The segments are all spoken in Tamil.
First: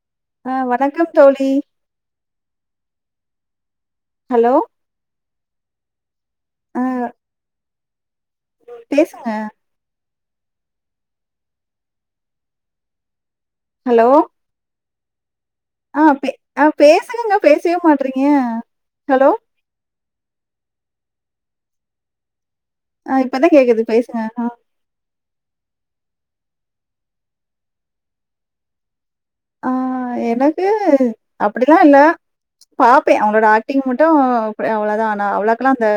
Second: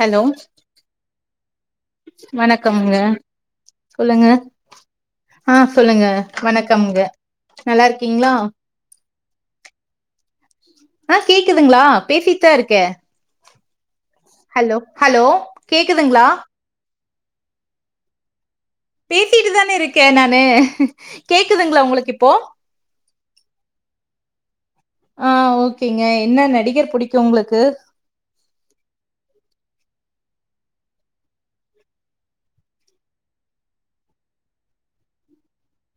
ஹலோ ஆ வணக்கம் தோழி வணக்கம்ங்க சொல்லுங்க ஹலோ ஆ சொல்லுங்க ஆ வணக்கம்ங்க நல்லாருக்கீங்ளா பேசுங்க ஆ கேக்குதுங்ளா பேசிட்தா இருக்கே ஹலோ ஹலோ ஹலோ ஆ கேக்குதுங்ளா பே ஆ பேசுங்கங்க பேசவே மாட்றீங்க ஹலோ பேசிட்டுதான இருக்கே நானு கேக்குதுங்ளா உங்குளுக்கு இப்போ ஆ இப்பதா கேக்குது பேசுங்க அ ஆ ஓகேங்க என்ன நடிகர் புடிக்கு உங்குளுக்கு ஆ எனக்கு அப்டிலா இல்ல பாப்பே அவங்களோட ஆக்டிங் மட்டு அவ்ளோதா ஆனா அவ்ளோக்கல்லா அந்த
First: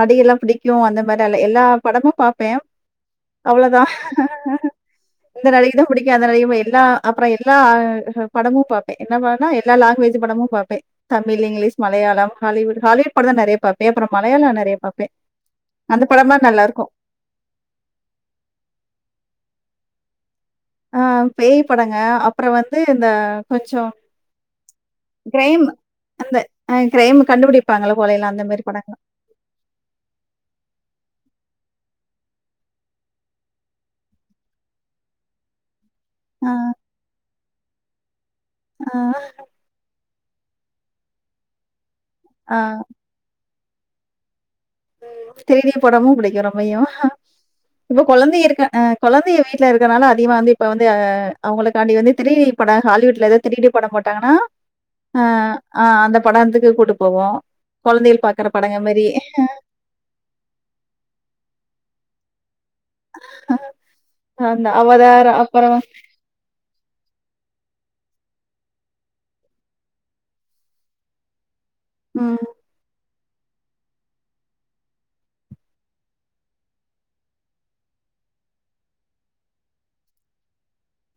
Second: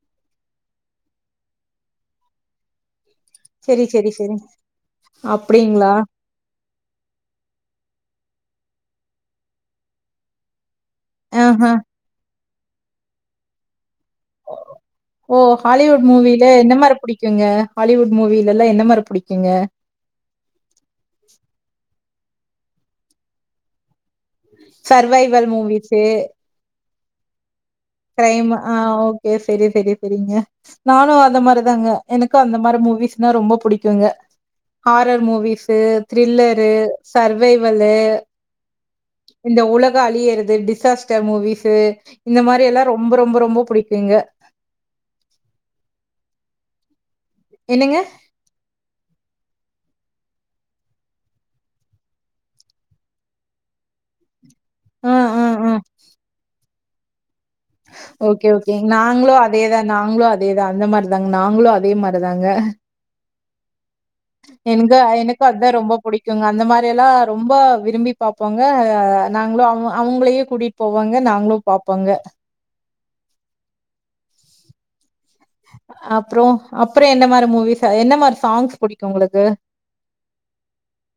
நடிகர்லா புடிக்கு அந்த மாரி அல்ல எல்லா படமு பாப்பே அவ்ளோதா செரி செரி செரி இந்த நடிகர்தா அப்டிங்களா புடிக்கு அந்த நடிக புடிக் எல்லா அப்புறோ எல்லா படமு பாப்பே என்ன படோனா எல்லா லாங்வேஜ் படமு பாப்பே தமிழ் ஆஹா இங்கிலீஷ் மலையாளம் ஹலிவுட் ஹாலிவுட் படோதா நறைய பாப்பே அப்புறோ மலையாளோ நறைய பாப்பே ஓ அந்த ஹாலிவுட் படோலா மூவில என்ன நல்லாருக்கு மாரி புடிக்குங்க ஹாலிவுட் மூவிலலா என்னமாரி புடிக்குங்க ஆ பேய் படோங்க அப்புறோ வந்து இந்த கொஞ்சோ சர்வைவல் மூவீஸு ஆ க்ரைம் கண்டு புடிப்பாங்கள்ல கொலைலா அந்தமாரி படங்கலா யே சேரி சேரி சேரிங்க நானு அந்த மாரிதாங்க எனக்கு அந்த மாரி மூவீஸ்னா ரொம்ப புடிக்குங்க ஹாரர் மூவீஸு ஆ த்ரில்லரு சர்வைவலு ஆ இந்த உலக அழியறது டிசாஸ்டர் மூவீஸு இந்த ஆ மாரி எல்லா ரொம்ப ரொம்ப ரொம்ப புடிக்குங்க ம் தெறியானி படமு புடிக்கு ரொம்பையு என்னங்க? இப்ப கொழந்தை இருக்க அ கொழந்தைங்க வீடல இருக்கனால அதிகமா வந்து இப்ப வந்து அவங்களுக்காண்டி வந்து த்ரீ டி படம் ஹாலிவுட்ல எதா திரீடி படம் போட்டாங்கனா அ ஆ அந்த படத்துக்கு கூட்டு போவோம் குழந்தைகள் பாக்குற படங்க மாரி அதேதான் நாங்களும் அதேதான் அந்த மாரி தாங்க நாங்களும் அதே மாரிதாங்க அந்த எனக்கு அவதார் எனக்கு அதா அப்பறோ ரொம்ப புடிக்குங்க அந்த மாரிலாம் ரொம்ப விரும்பி பாப்பாங்க நாங்களும் அவங் அவங்களயே கூட்டிட் போவங்க நாங்களும் பாப்போங்க ம். அப்பறோ அப்பற என்ன மாரி மூவிஸ் என்ன மாரி சாங்ஸ் புடிக்கும் உங்களுக்கு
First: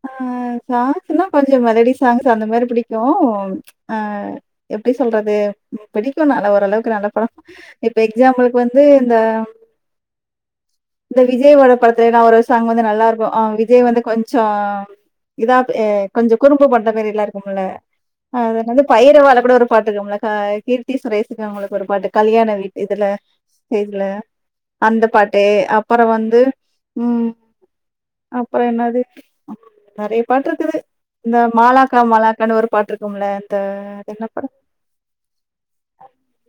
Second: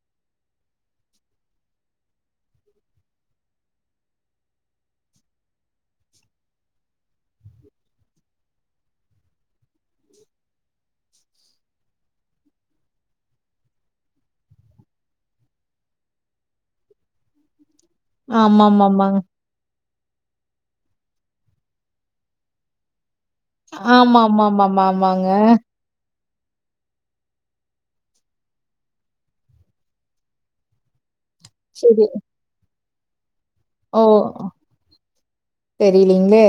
ஆ சாங்ஸ்னா கொஞ்சோ மெலடி சாங்ஸ் அந்த மாரி புடிக்கும் அ எப்டி சொல்றது புடிக்கும் நல்ல ஓரளவுக்கு நல்ல படம் இப்ப எக்ஸாம்பிளுக்கு வந்து இந்த இந்த விஜய்யோட படத்துலலாம் ஒரு சாங் வந்து நல்லா இருக்கும் ஆ விஜய் வந்து கொஞ் சம் இதா கொஞ்சம் குறும்பு பண்ற மாரிலாம் இருக்கும்ல அ அது என்னாது ஆமாமாமாங் பைரவால கூட ஒரு பாட்டு இருக்கும்ல கய் கீர்த்தி சுரேசுக்கு அவங்களுக்கு ஒரு பாட்டு கல்யாண வீட்டு இதுல இதுல அந்த ஆமாமாமாமாமாங்க பாட்டு அப் - அப்பறம் வந்து ம் அப்பறம் என்னாது நறைய பாட்டு இருக்குது இந்த மாலாக்கா செரி மாலாக்கான்னு ஒரு பாட்டு இருக்கும்ல த ஓ என்ன படம் தெரிலீங்ளே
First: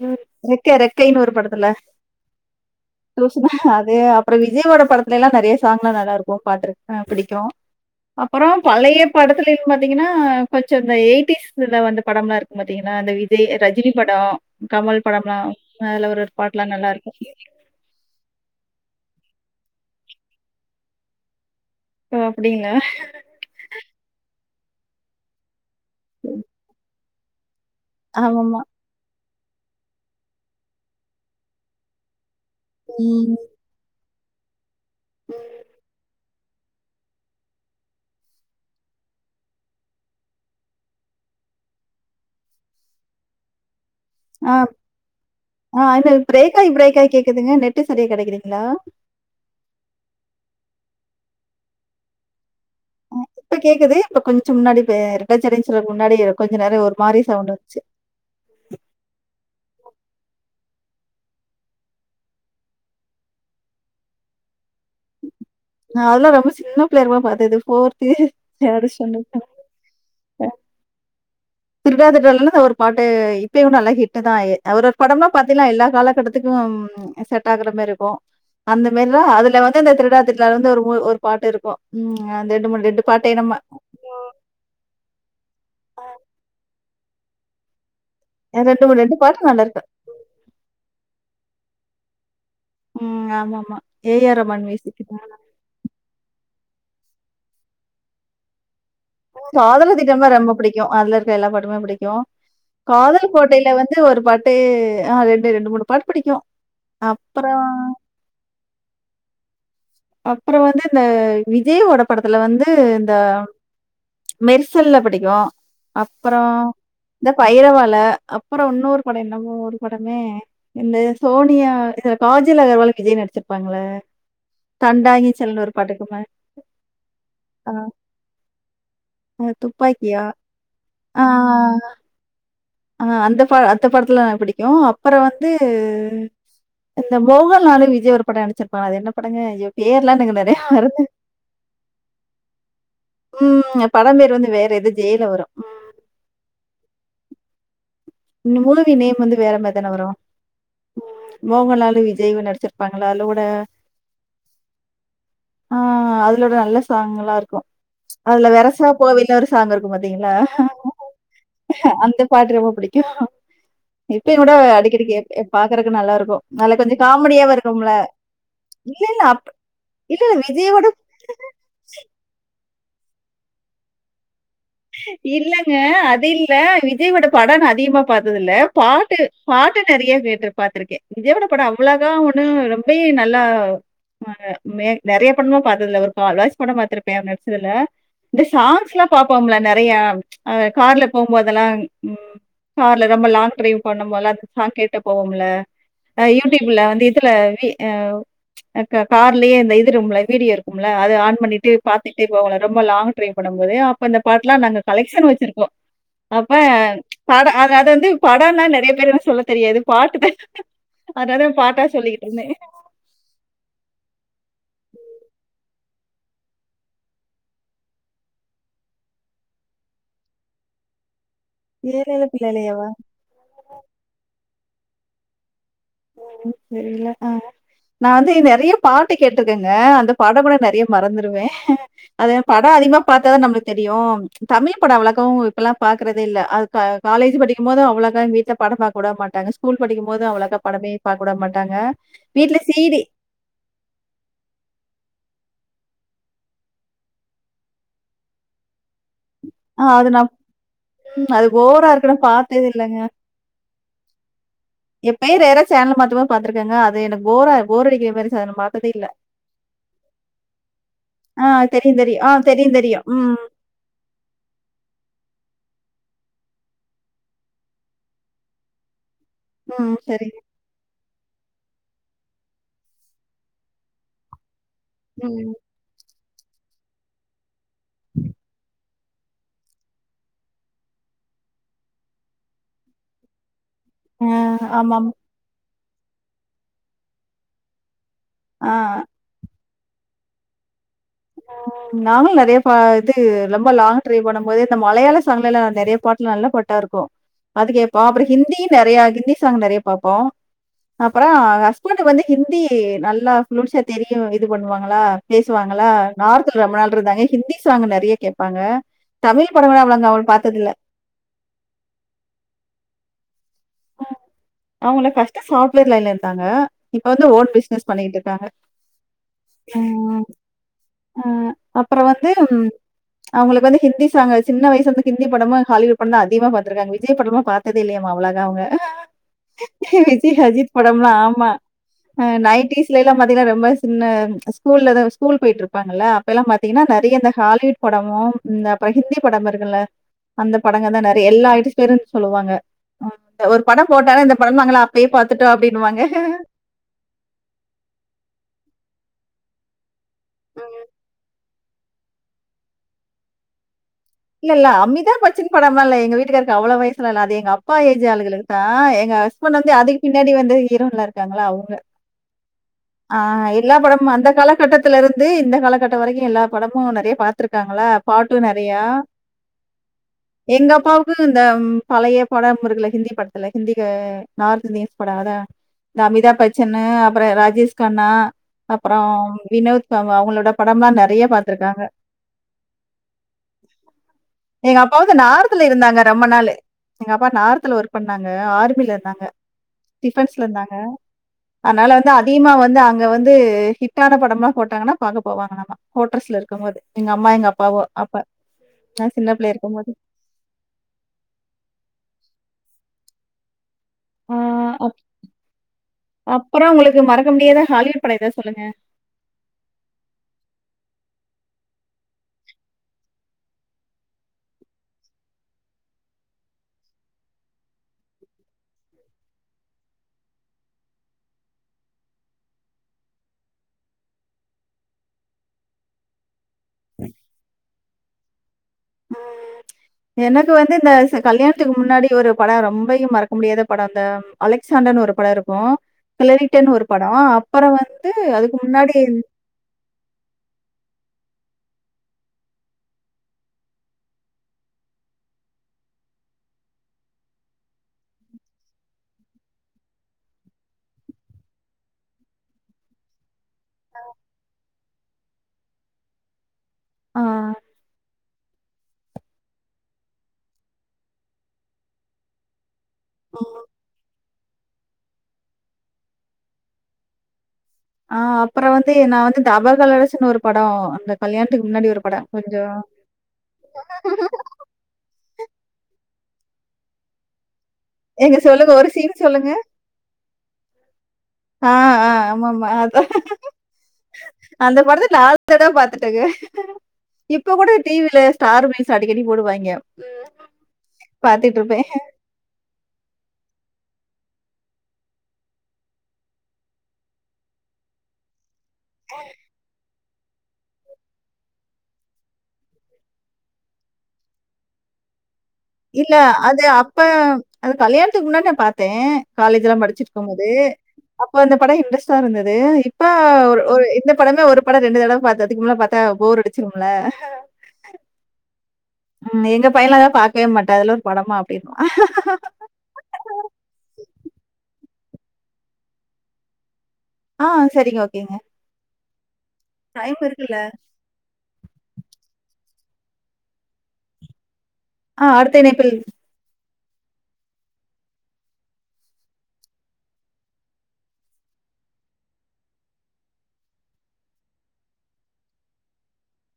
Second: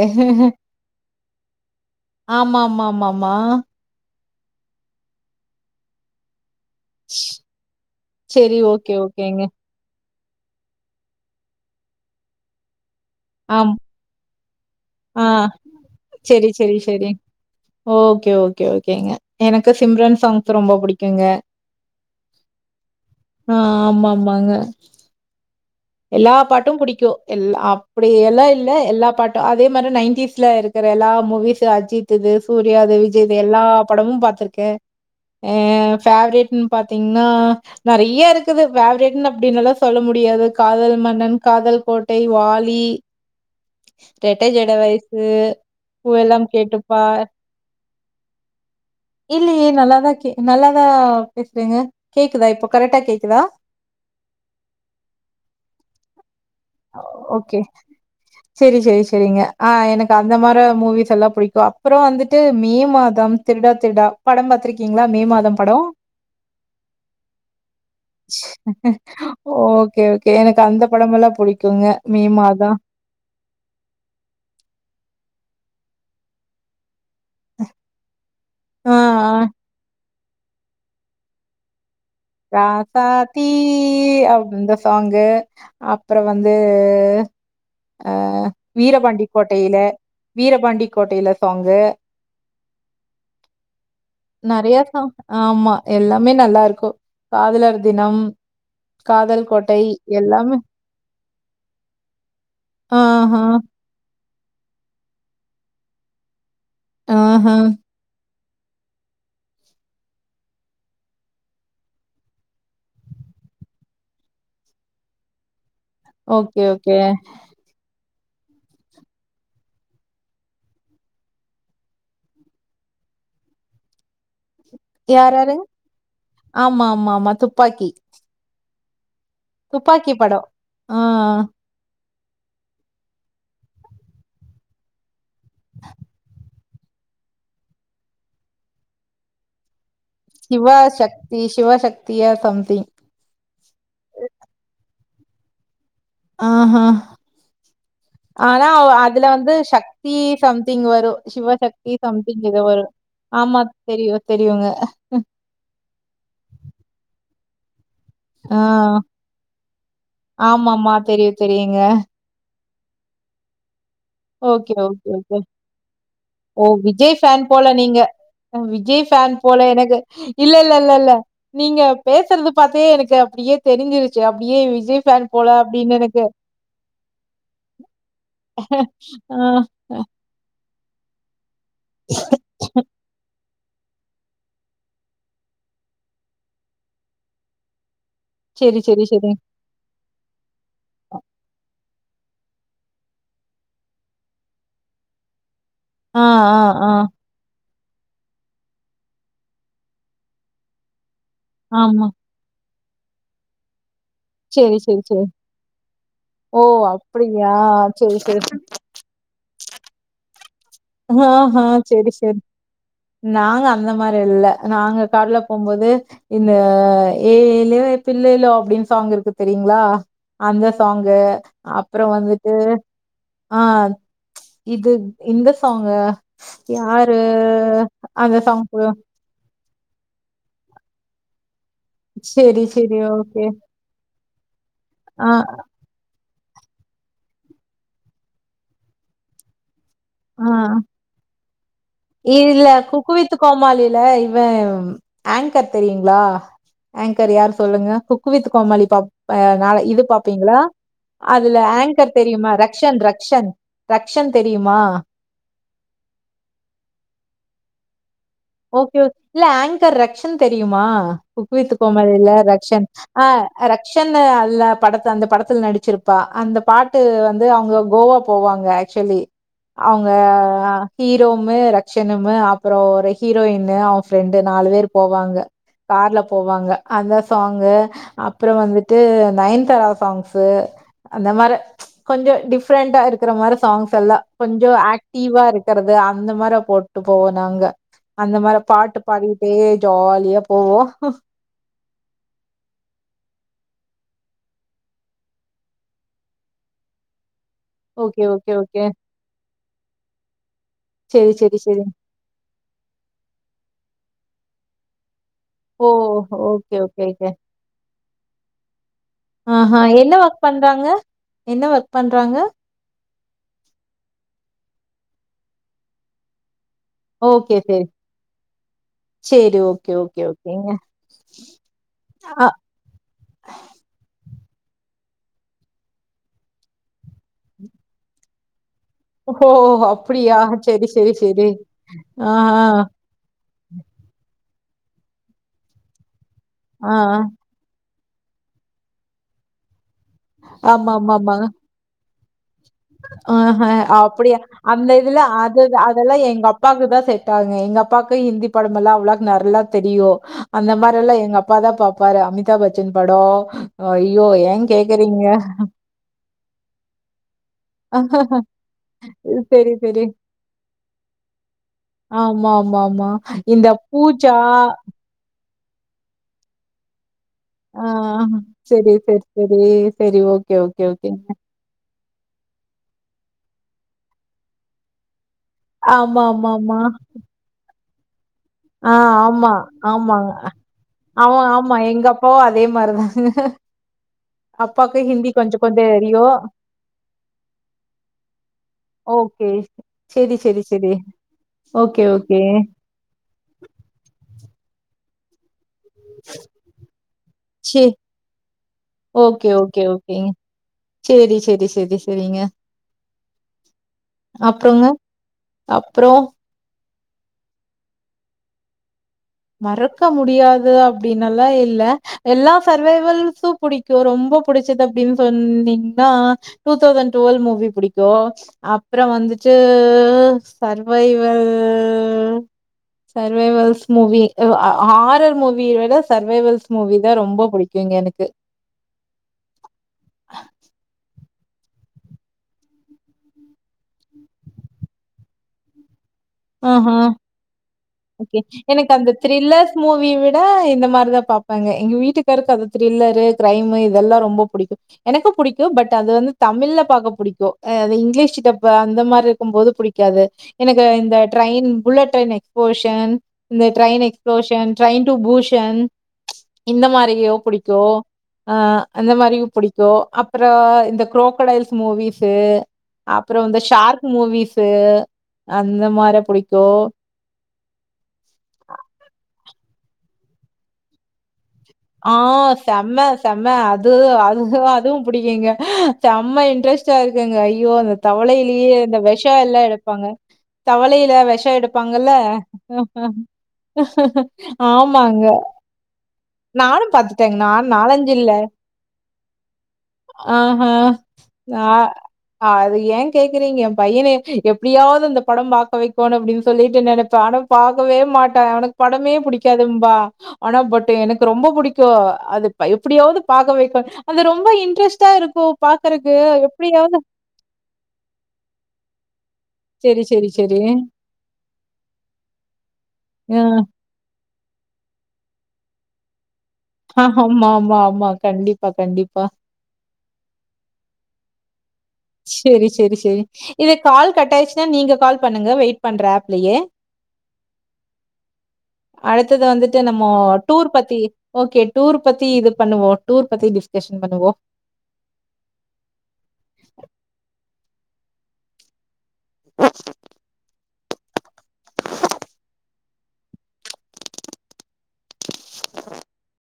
ரெக்கை ரெக்கைன்னு ஒரு படதுல ஆமாம்ம்ம்மா அது அப்பறோ விஜய்யோட படத்துலலாம் நறைய சாங்லாம் நல்லா இருக்கும் பாட் இருக் புடிக்கும் செரி அப்பறம் ஓகே பழைய ஓகேங்க படத்துல பாத்தீங்கனா கொஞ்சம் இந்த எயிட்டிஸ் வந்த படம்லாம் இருக்கும் பாத்தீங்கன்னா அந்த வித் ஆம் ரஜினி படம் கமல் ஆ படம்லாம் மேல ஒரு செரி பாட்டுலாம் செரி நல்லா செரி இருக்கும் ஓகே ஓகே ஓகேங்க எனக்கு சிம்ரன் சாங்ஸ் ரொம்ப புடிக்குங்க ஓ அப்டிங்களா ஆ ஆமாம்மாங்க எல்லா பாட்டும் புடிக்கும் எல்ல அப்டி எல்லா ஆமாமா இல்ல எல்லா பாட் ட அதே மாரி நைன்டிஸ்ல இருக்கிற எல்லா மூவிஸ் அஜித்துது சூர்யாது விஜய்து ம் எல்லா படமும் பாத்துருக்கே அ ஃபேவ்ரேட் பாத்தீங்னா நறைய இருக்குது ஃபேவரைட் அப்டின்ல்லா சொல்ல முடியாது காதல் மன்னன் காதல் கோட்டை வாலி ரெட்ட ஆ ஜட வயசு ஆ இது பூவெல்லாம் ப்ரேக்காய் ப்ரேக்காய் கேட்டுப்பார். கேக்குதுங்க நெட்டு சரியா கிடைக்கலிங்களா இல்லயே நல்லாதா நல்லாதா பேசுறீங்க கேக்குதா இப்போ கரெக்டா கேக்குதா இப்ப கேக்குது இப்ப கொஞ்சம் முன்னாடி ரெட்டச்சடன் சொல்றக்கு முன்னாடி கொஞ்ச நேரம் ஒரு மாரி சவுண்ட் வன்சு சேரி சேரி சேரிங்க ஆ எனக்கு அந்த மார மூவிஸ் எல்லாம் புடிக்கும் அப்பறம் வந்துட்டு மே மாதம் திருடா திருடா படம் பாத்திருக்கீங்களா மே மாதம் படம் நான் அதெல்லாம் ரொம்ப சின்ன பிள்ளையா பாத்தது fourth third standard okay okay எனக்கு அந்த படமல்லாம் புடிக்குங்க மே மாதம் இப்ப இப்பயும் நல்லா ஹிட் தான் அவரு படம்லாம் பாத்தீலாம் எல்லா காலக்கட்டத்துக்கும் செட் ஆக்குற மாரி இருக்கும் அந்த ஆ, ஆ. மேரிலாம் அதுல வந்து இந்த திருடா திருடா வந்து ஒரு மூ ஒரு பாட்டு இருக்கும் ம் ரெண்டு மூணு ரெண்டு பாட்டே நம்ம கீ அது இந்த சாங்கு அப்பறம் வந்து அ ரெண்டு மூணு ரெண்டு வீரபாண்டி பாட்டு நல்லா கோட்டையில இருக்கு வீரபாண்டி கோட்டையில சாங்கு ம் ஆமா ஆமா ஏ ஆர் ரகுமான் நெறைய மியூசிக்கு சாங் தானா ஆமா. எல்லாமே நல்லாருக்கு காதலர் தினம் காதல் கோட்டை எல்லாமே க்யு அதுல இருக்க எல்லா பாட்டுமே புடிக்கு காதல் ஆஹா, கோட்டைல வந் து ஒரு பாட்டு ஆ ரெண்டு ரெண்டு மூணு பாட்டு புடிக்கு அப்பறோ ஆஹா. அப்பறோ வந்து இந்த விஜயோட படத்துல வந்து இந்த மெரிசல்ல புடிக்கு அப்பறோ ஓகே, ஓகே. இந்த பைரவால அப்பறோ உன்னோறு படோ என்னமோ ஒரு படமே இந்த சோனியா இதுல காஜல் அகர்வால் விஜய் நடுச்சுருப்பாங்கள்ள யாராராருங் ஆமா ஆமா ஆமா ஆ துப்பாக்கி அது துப்பாக்கி துப்பாக்கியா? படோ ஆ ஆ ஆ ஆ அந்த பா அந்த படத்துல எனக் புடிக்கு அப்பறோ வந்து இந்த மோகன்லாலு விஜய் ஒரு படொ நடுச்சுருப்பாங்க அது என்ன படங்க ஐயோ பேர்லா எனக் இந்த சிவா சக்தி சிவ சக்தியா சம் திங் ம் படொ பேர் வந்து வேற எது ஜெல வரு ஆ ஹ ம் ஆனா அவ மூவி நேம் அதுல வந்து வேற மாரி தானே வரும்? சக்தி சம்திங் வரு சிவசக்தி மோகன்லாலு விஜய்வு சம்திங் எதோ வரு நடிச்சிருப்பாங்களா அதுல கூட ஆமா தெரியு தெரியுங்க ஆ அதுல ஒரு நல்ல சாங்லா இருக்கு அதுல ஆ வெரசா போவைல ஒரு சாங் இருக்கு பாத்தீங்களா ஆமாமா தெரியு தெரியுங்க அந்த பாட்டு ரொம்ப புடிக்கு இப்ப என்னோட ஓகே ஓகே அடிக்கடிக்க ஓகே கேப்பே பாக்கறக்கு நல்லாருக்கு நல்ல கொஞ்சோ காமடியாவு இருக்கும்ல அ இல்ல விஜய் இல்ல ஃபேன் அப் போல எனக்கு இல்ல இல்ல இல்ல இல்ல நீங்க பேசுறது பாத்தே எனக்கு அப்டியே தெருஞ்சுருச்சு அப்டியே வி இல்லங்க அது இல்ல விஜயோட படோ நா அதிகமா பாத்தது இல்ல பாட்டு ஆ பாட் ட்டு நெறைய கேட்டு பாத்துருக்கே விஜயோட படோ அவ்ளோகா ஒண்ணு ரெம்பயு நல்லா மாக மே நெறைய படம்லா பாத்தது இல்ல ஒரு கால் வாசி படோ பாத்துருப்பே அவெ நடுச்சதுல்ல இந்த செரி சாங்ஸ்ல்லா செரி செரி பாப்போம்ல நெறையா அந்த கார்ல போம் போதல்லா ம் கார்ல ரொம்ப லாங் ட்ரைவ் பண்ணு போல்லா குத் சாங் கேட்டு போவோம்ல ஆ அ ஆ யூடியூப்ல ஆ வந்து இதுல வி அ க கார்லயே இந்த இது இரும்ல வீடியோ இருக்கும்ல அது ஆன் பண்ணிட்டு ஆமா பாத்துட்டு போவோல ரொம்ப லாங் ட்ரைவ் பன்னும் போதே அப்ப இந்த பாட்லா செரி நாங்க செரி செரி கலெக்சன் வச்சுருக்கோ அப்ப ஓ படோ அப்டியா அது அது வந்து செரி செரி படொனா நெறைய பேரு வந்து சொல்ல தெரியாது பாட்டுதா அதாதா ஆஹா பாட்டா செரி சொல்லிட்டு செரி இருந்தே நாங்க அந்த மாரி இல்ல நாங்க கார்ல போம்போது இந்த ஏ ஏலோ தில்லேலோ அப்டின் சாங் இருக்கு தெரியுங்களா அந்த சாங்கு அப்பறோ ஏலேல வந்துட்டு பிள்ளேலேவா? ஆ இது இந்த சாங்கு தெரியல. யாரு அந்த சாங்க்கு ட்டு கேட்டுருக்கங்க அந்த படம்லா நெறைய மறந்துருவே அது எனக் சரி, படோ சரி அதிகமா பாத்தாதா ஓகே. நம்மளுக் தெரியு தமிழ் படோ ஆ, அவ்ளோக்காவு இப்பல்லா பாக்குறதே இல்ல அது க காலேஜு படிக்கும் போது அவ்ளோக்கா எங்க வீட்ல படோ பாக்க விட மாட்டாங்க ஸ்கூல் படிக்கும் போது ஆ அவ்ளோக்கா படமே பாக்க வுட மாட்டாங்க வீட்ல சீ டி குக் வித் கோமாளில இவெ ஆங்கர் தெரியுங்களா ஆங்கர் யார் சொல்லுங்க குக்குவித் கோமாளி பாப் ஆ நாள இது அது நான் பாப்பீங்களா ம் அது அதுல போரா ஆங்கர் இருக்குன்னு தெரியுமா பார்த்தது இல்லங்க. ரக்க்ஷன் ரக்க்ஷன் ரக்க்ஷன் தெரியுமா பெயர் ஏற சேனல் மாத்தும் போது பாத்துருக்கங்க அது எனக்கு போர்ரா போரடிக்குர மாரி இருந்துச்சு. அத நான் பார்த்ததே ஓகே ஓக் இல்ல ஆங்கர் ரக்க்ஷன் தெரியுமா ஆ குக்வித் தெரியும், தெரியும். கோமலில ஆ தெரியும், ரக்க்ஷன் தெரியும். ஆ ம், ரக்க்ஷன்னு அல்ல படத்த அந்த படத்துல நடிச்சிருப்பா அந்த பாட்டு வந்து அவங்க கோவா போவாங்க சொல்லி‌ ம். அவுங்க சரிங்க. ஹீரோமு ரட்சனுமூ அப்பறோ ஒரு ஹீரோயினு அவ ஃப்ரெண்டு நாலு பேர் போவாங்க ம். கார்ல போவாங்க அந்த சாங்கு அப்பறோ வந்துட்டு நயன்தாரா சாங்ஸு அந்த மார் கொஞ்சோ டிஃப்ரெண்டா இருக்கற மாரி சாங்ஸ் தெல்ல ஆ கொஞ்சோ ஆமாமா. ஆக்டிவா இருக்கறது அந்த மாரி போட்டு போவோ நாங்க அந்த மாரி ஆ. பாட்டு பாடிட்டே ஜாலியா போவோ ம் நாங்களு நறையா பா இது ரொம்ப லாங் ட்ரைவ் பண்ணும் போது இந்த மலையாள சாங்லல்லா நெறைய பாட்டு நல்ல பாட்டா இருக் போ அது கேப்போ ஓகே, அப்பறோ ஓகே, ஹிந்தி ஓகே. நெறையா ஹிந்தி சாங் நறைய பாப்போ அப்பறோ சரி, சரி, சரி. ஹஸ்பண்ட் வந்து ஹிந்தி நல்லா ஃபுளுயன்சியா தெரியு இது பண்ணுவாங்களா பேசுவாங்களா ஓ! நார்த்துல ஓகே, ரொம்ப நாள் ஓகே, இருந்தாங்க ஓகே. ஹிந்தி சாங் நறைய கேப்பாங்க தமிழ் படங்கல அவளக்கா அவரு பாத்ததுல்ல அ என்ன ஒர்க் பண்றாங்க அவங்கள ஃபஸ்ட் சாஃப்ட்வேர் லைன்ல இருந்தாங்க இப்ப வந்து ஓன் பிசினஸ் பண்ணீட்டுருக்காங்க சேரி ஓகே ஓகே ஓகேங்க அ அவுங்களுக்கு வந்து ஹிந்தி சாங்கு சின்ன வயசுலந்து ஹிந்தி படமு ஹாலிவுட் படோதா அதிகமா பாத்துருக்காங்க வீட் விஜய் படலா பாத்ததே இல்லையமா அவளோகா அவங்க ஓ! அப்படியா? விஜய் அஜித் சரி, படம் லா சரி, சரி. ஆமா அ ஆஹா. நைட்டீஸ்ல [unintelligible] பாத்திங்கன்னா ரொம்ப சின்ன ஸ்கூல்ல தா ஸ்கூல் போயிட்டு இருப்பாங்களா அப்பைலா பாத்தீங்கன்னா ஆ. நறைய இந்த ஹாலிவுட் படமு இந்த அப்பறோ ஹிந்தி படம் இருக்குல்ல அந்த படங்க தா நறைய எல்லா ஐடிஸ் பேருன் சொல்லுவாங்க ம். அ ஒரு ஹ படம் போட்டாலே இந்த அப்படியா படம் நாங்கலாம் அந்த அப்பயே இதுல பார்த்துட்டோம் அது அப்டின்னுவாங்க. அதெல்லா எங்க அப் பாக்கு தா செட் ஆகுங்க எங்க அப்பாக்கு ஹிந்தி படமெல்லா அவ்லாக் நர்லா தெரியு அந்த மாரியெல்லா எங்க அப் பாதா பாப்பாரு அமிதாப் பச்சன் படோ ஐயோ எங் அமிதா பச்சன் படம்லா இல்ல எங்க வீட்டுகாருக்கு அவ்ளோ வயசுலா இல்ல அது எங்க அப் பா ஏஜ் ஆளுகளுக்கு தா எங்க ஹஸ்பண்ட் சரி, வந்து அதுக்கு சரி. பின்னாடி வந்து ஈரோன்லா இருக்காங்களா அவுங்க ஆமா, ஆமா, ஆமா. அ இந்த எல்லா படமு அந்த பூஜா. காலக் கட்டத்துல இருந் இதே இந்த காலகட்ட வரைக்கு எல்லா படமு நெறைய பாத் அ ஆஹா செரி சேர் செரி எங்க அப்பாவுக்கு இந்த பழைய படம் இருக்குல்ல ஹிந்தி படத்துல ஹிந்திக்கு நார்த் இந்தியன்ஸ் படோ அதா இந்த ஆமா, அமிதாப் ஆமா, ஆமா. பச்சன்னு அப்பறோ ராஜேஷ் கண்ணா ஆ அப்பறோ ஆமா, வினோத் அவங்க ஆமாங்க. அவங்களோட படம்லா நெறைய பாத்துருக்காங்க இப்போவு அதே மாரிதாங்க எங்க அப்பாவது நார்த்துல கொஞ்சம் இருந்தாங்க ரொம்ப தெரியும். நாளு எங்க அப்பா நார்த்துல ஒர்க் பண்ணாங்க ஆர்மில இருந்தாங்க ஓகே செரி டிபென்ஸ்ல செரி இருந்தாங்க செரி அதனால ஓகே வந்து ஓகே அதிகமா வந்து அங்க வந்து ஹிட்டான படம்லா போட்டாங்கன்னா பாக்க போவாங்கலாமா கோட்டர்ஸ்ல இருக்கு போது எங்க அம்மா எங்க சி அப்பாவோ அப்ப ஓகே ஓகே ஓகேங்க சேரி சேரி சேரி செரிங்க ஆ அப்றோங்க அப்றோ அப்பறோ உங்களுக்கு மறக்க முடியாத ஹாலிவுட் படோ எதா சொல்லுங்க மறக்க முடியாது அப்டினல்லா இல்ல எல்லா சர்வைவல்ஸு புடிக்கு ரொம்போ புடிச்சது அப்டின் சொன்னீங்னா டூ தௌசண்ட் டுவல் மூவி புடிக்கு அப்றோ வந்துட்டு சர்வைவல் சர்வைவல்ஸ் மூவி வ் அ ஆரர் மூவி விட சர்வைவல்ஸ் மூவி தா ரொம்போ புடிக்குங்க எனக்கு எனக்கு வந்து இந்த ச கல்யாணத்துக்கு முன்னாடி ஒரு பட ரொம்பையு மறக்க முடியாத படோ இந்த அலெக்சாண்டர்ன்னு ஒரு படோ இருக்கு கிலரிட்டன் ஒரு ஆஹா படோ அப்பற வந்து ஓகே அதுக்கு எனக்கு முன்னாடி அந்த த்ரில்லர்ஸ் மூவி விட இந்த மாரிதா பாப்பாங்க எங்க வீட்டுக்காருக்கு அத திரில்லரு கிரைமு இதெல்லா ரொம்போ புடிக்கு எனக்கு புடிக்கு பட் அது வந்து தமிழ்ல பாக்க புடிக்கு அ இங்கிலீஷ் டப்பு அந்த மாரி இருக்கும் போது புடிக்காது எனக்கு இந்த ட்ரயின் புலட் ட்ரயின் எஸ்போஷன் இந்த ட்ரயின் எக்ஸ்ப்லோஷன் ட்ரயின் டு பூஷன் இந்த ஆ மாரியோ புடிக்கு ஆ அந்த மாரியு புடிக்கு அப்பறோ இந்த க்ரோகடைல்ஸ் மூவிஸு அப்றோ இந்த ஷார்க் மூவிஸு அந்த மாரி புடிக்கு ஆ அப்பற வந்து நா வந்து தபா கலர்ஸ்ன்னு ஒரு படோ அந்த கல்யாண்த்துக்கு முன்னாடி ஒரு ஆ படம். கொஞ்சம் செம்ம செம்ம அது அதுஹு அது புடிக்குங்க சம்ம இன்ட்ரெஸ்டா இருக்கங்க ஐயோ அந்த ஏங்க தவளைலியே சொல்லுங்க. ஒரு அந்த சீன் வெஷோ சொல்லுங்க. எல்லா எடுப் ப்பாங்க தவளைல வெஷ் ஆ ஆ ஆமா ஆமா அதா அந்த படத்த ஆமாங்க. நாலு தடவ பாத்துருக் [unintelligible] நானும் பாத்துட்டேங்க. இப்ப கூட நான் டிவில இல்ல. ஸ்டார் [unintelligible] அடிக்கடி போடுவாய்ங்க ஆஹ. ஆ. பாத்துட்ருப்பே அது ஏன் கேக்குறீங்க என் பையன எப்டியாவது அந்த படம் பாக்க வெக்கோனு அப்டின் சொல்லிட்டு நெனப்ப ஆனா பாக்கவே மாட்டான் அவனுக் படமே புடிக்காதுன்பா ஆனா பட் எனக் கு ரொம்போ புடிக்கு அது ப எப்டியாவது பாக்க வெக்க அது ரொம்ப இன்ட்ரெஸ்டா இருக்கு இல்ல அது அப்ப அது கல்யாண்த்துக் முன்னாடி நா பாத்தே காலேஜ் எல்லா சரி, சரி, படிச்சிட்ருக்கும்போது சரி. அப்ப அந்த பட இன்ட்ரெஸ்ட்டா இருந்தது இப்ப அ ஒரு ஒரு எந்த படமே ஒரு பட ரெண்டு தடவ பாத்த அதுக்கு மேல பாத்தா போரடி அஹ் ஆமா ஆமா ஆமா கண்டிப்பா கண்டிப்பா ம் எங்க பையன்லா அத பாக்கவே மாட்டா அதல்லா ஒரு படமா அப்படின்னுவான். ஷெரி ஷெரி ஷெரி இது கால் கட்டாயிட்ச்சுனா நீங்க கால் பண்ணுங்க வெயிட் பண்ற ஆப்லயே ஆ சரிங்க ஓகேங்க அடுத்தது வந்துட்டு நம்மோ டைம் இருக்குல்ல. டூர் பத்தி ஓகே டூர் பத்தி இது பண்ணுவோ டூர் பத்தி டிஸ்கஷன் பண்ணுவோ ஆ அடுத்த நேப்பில் ஆ [inaudible]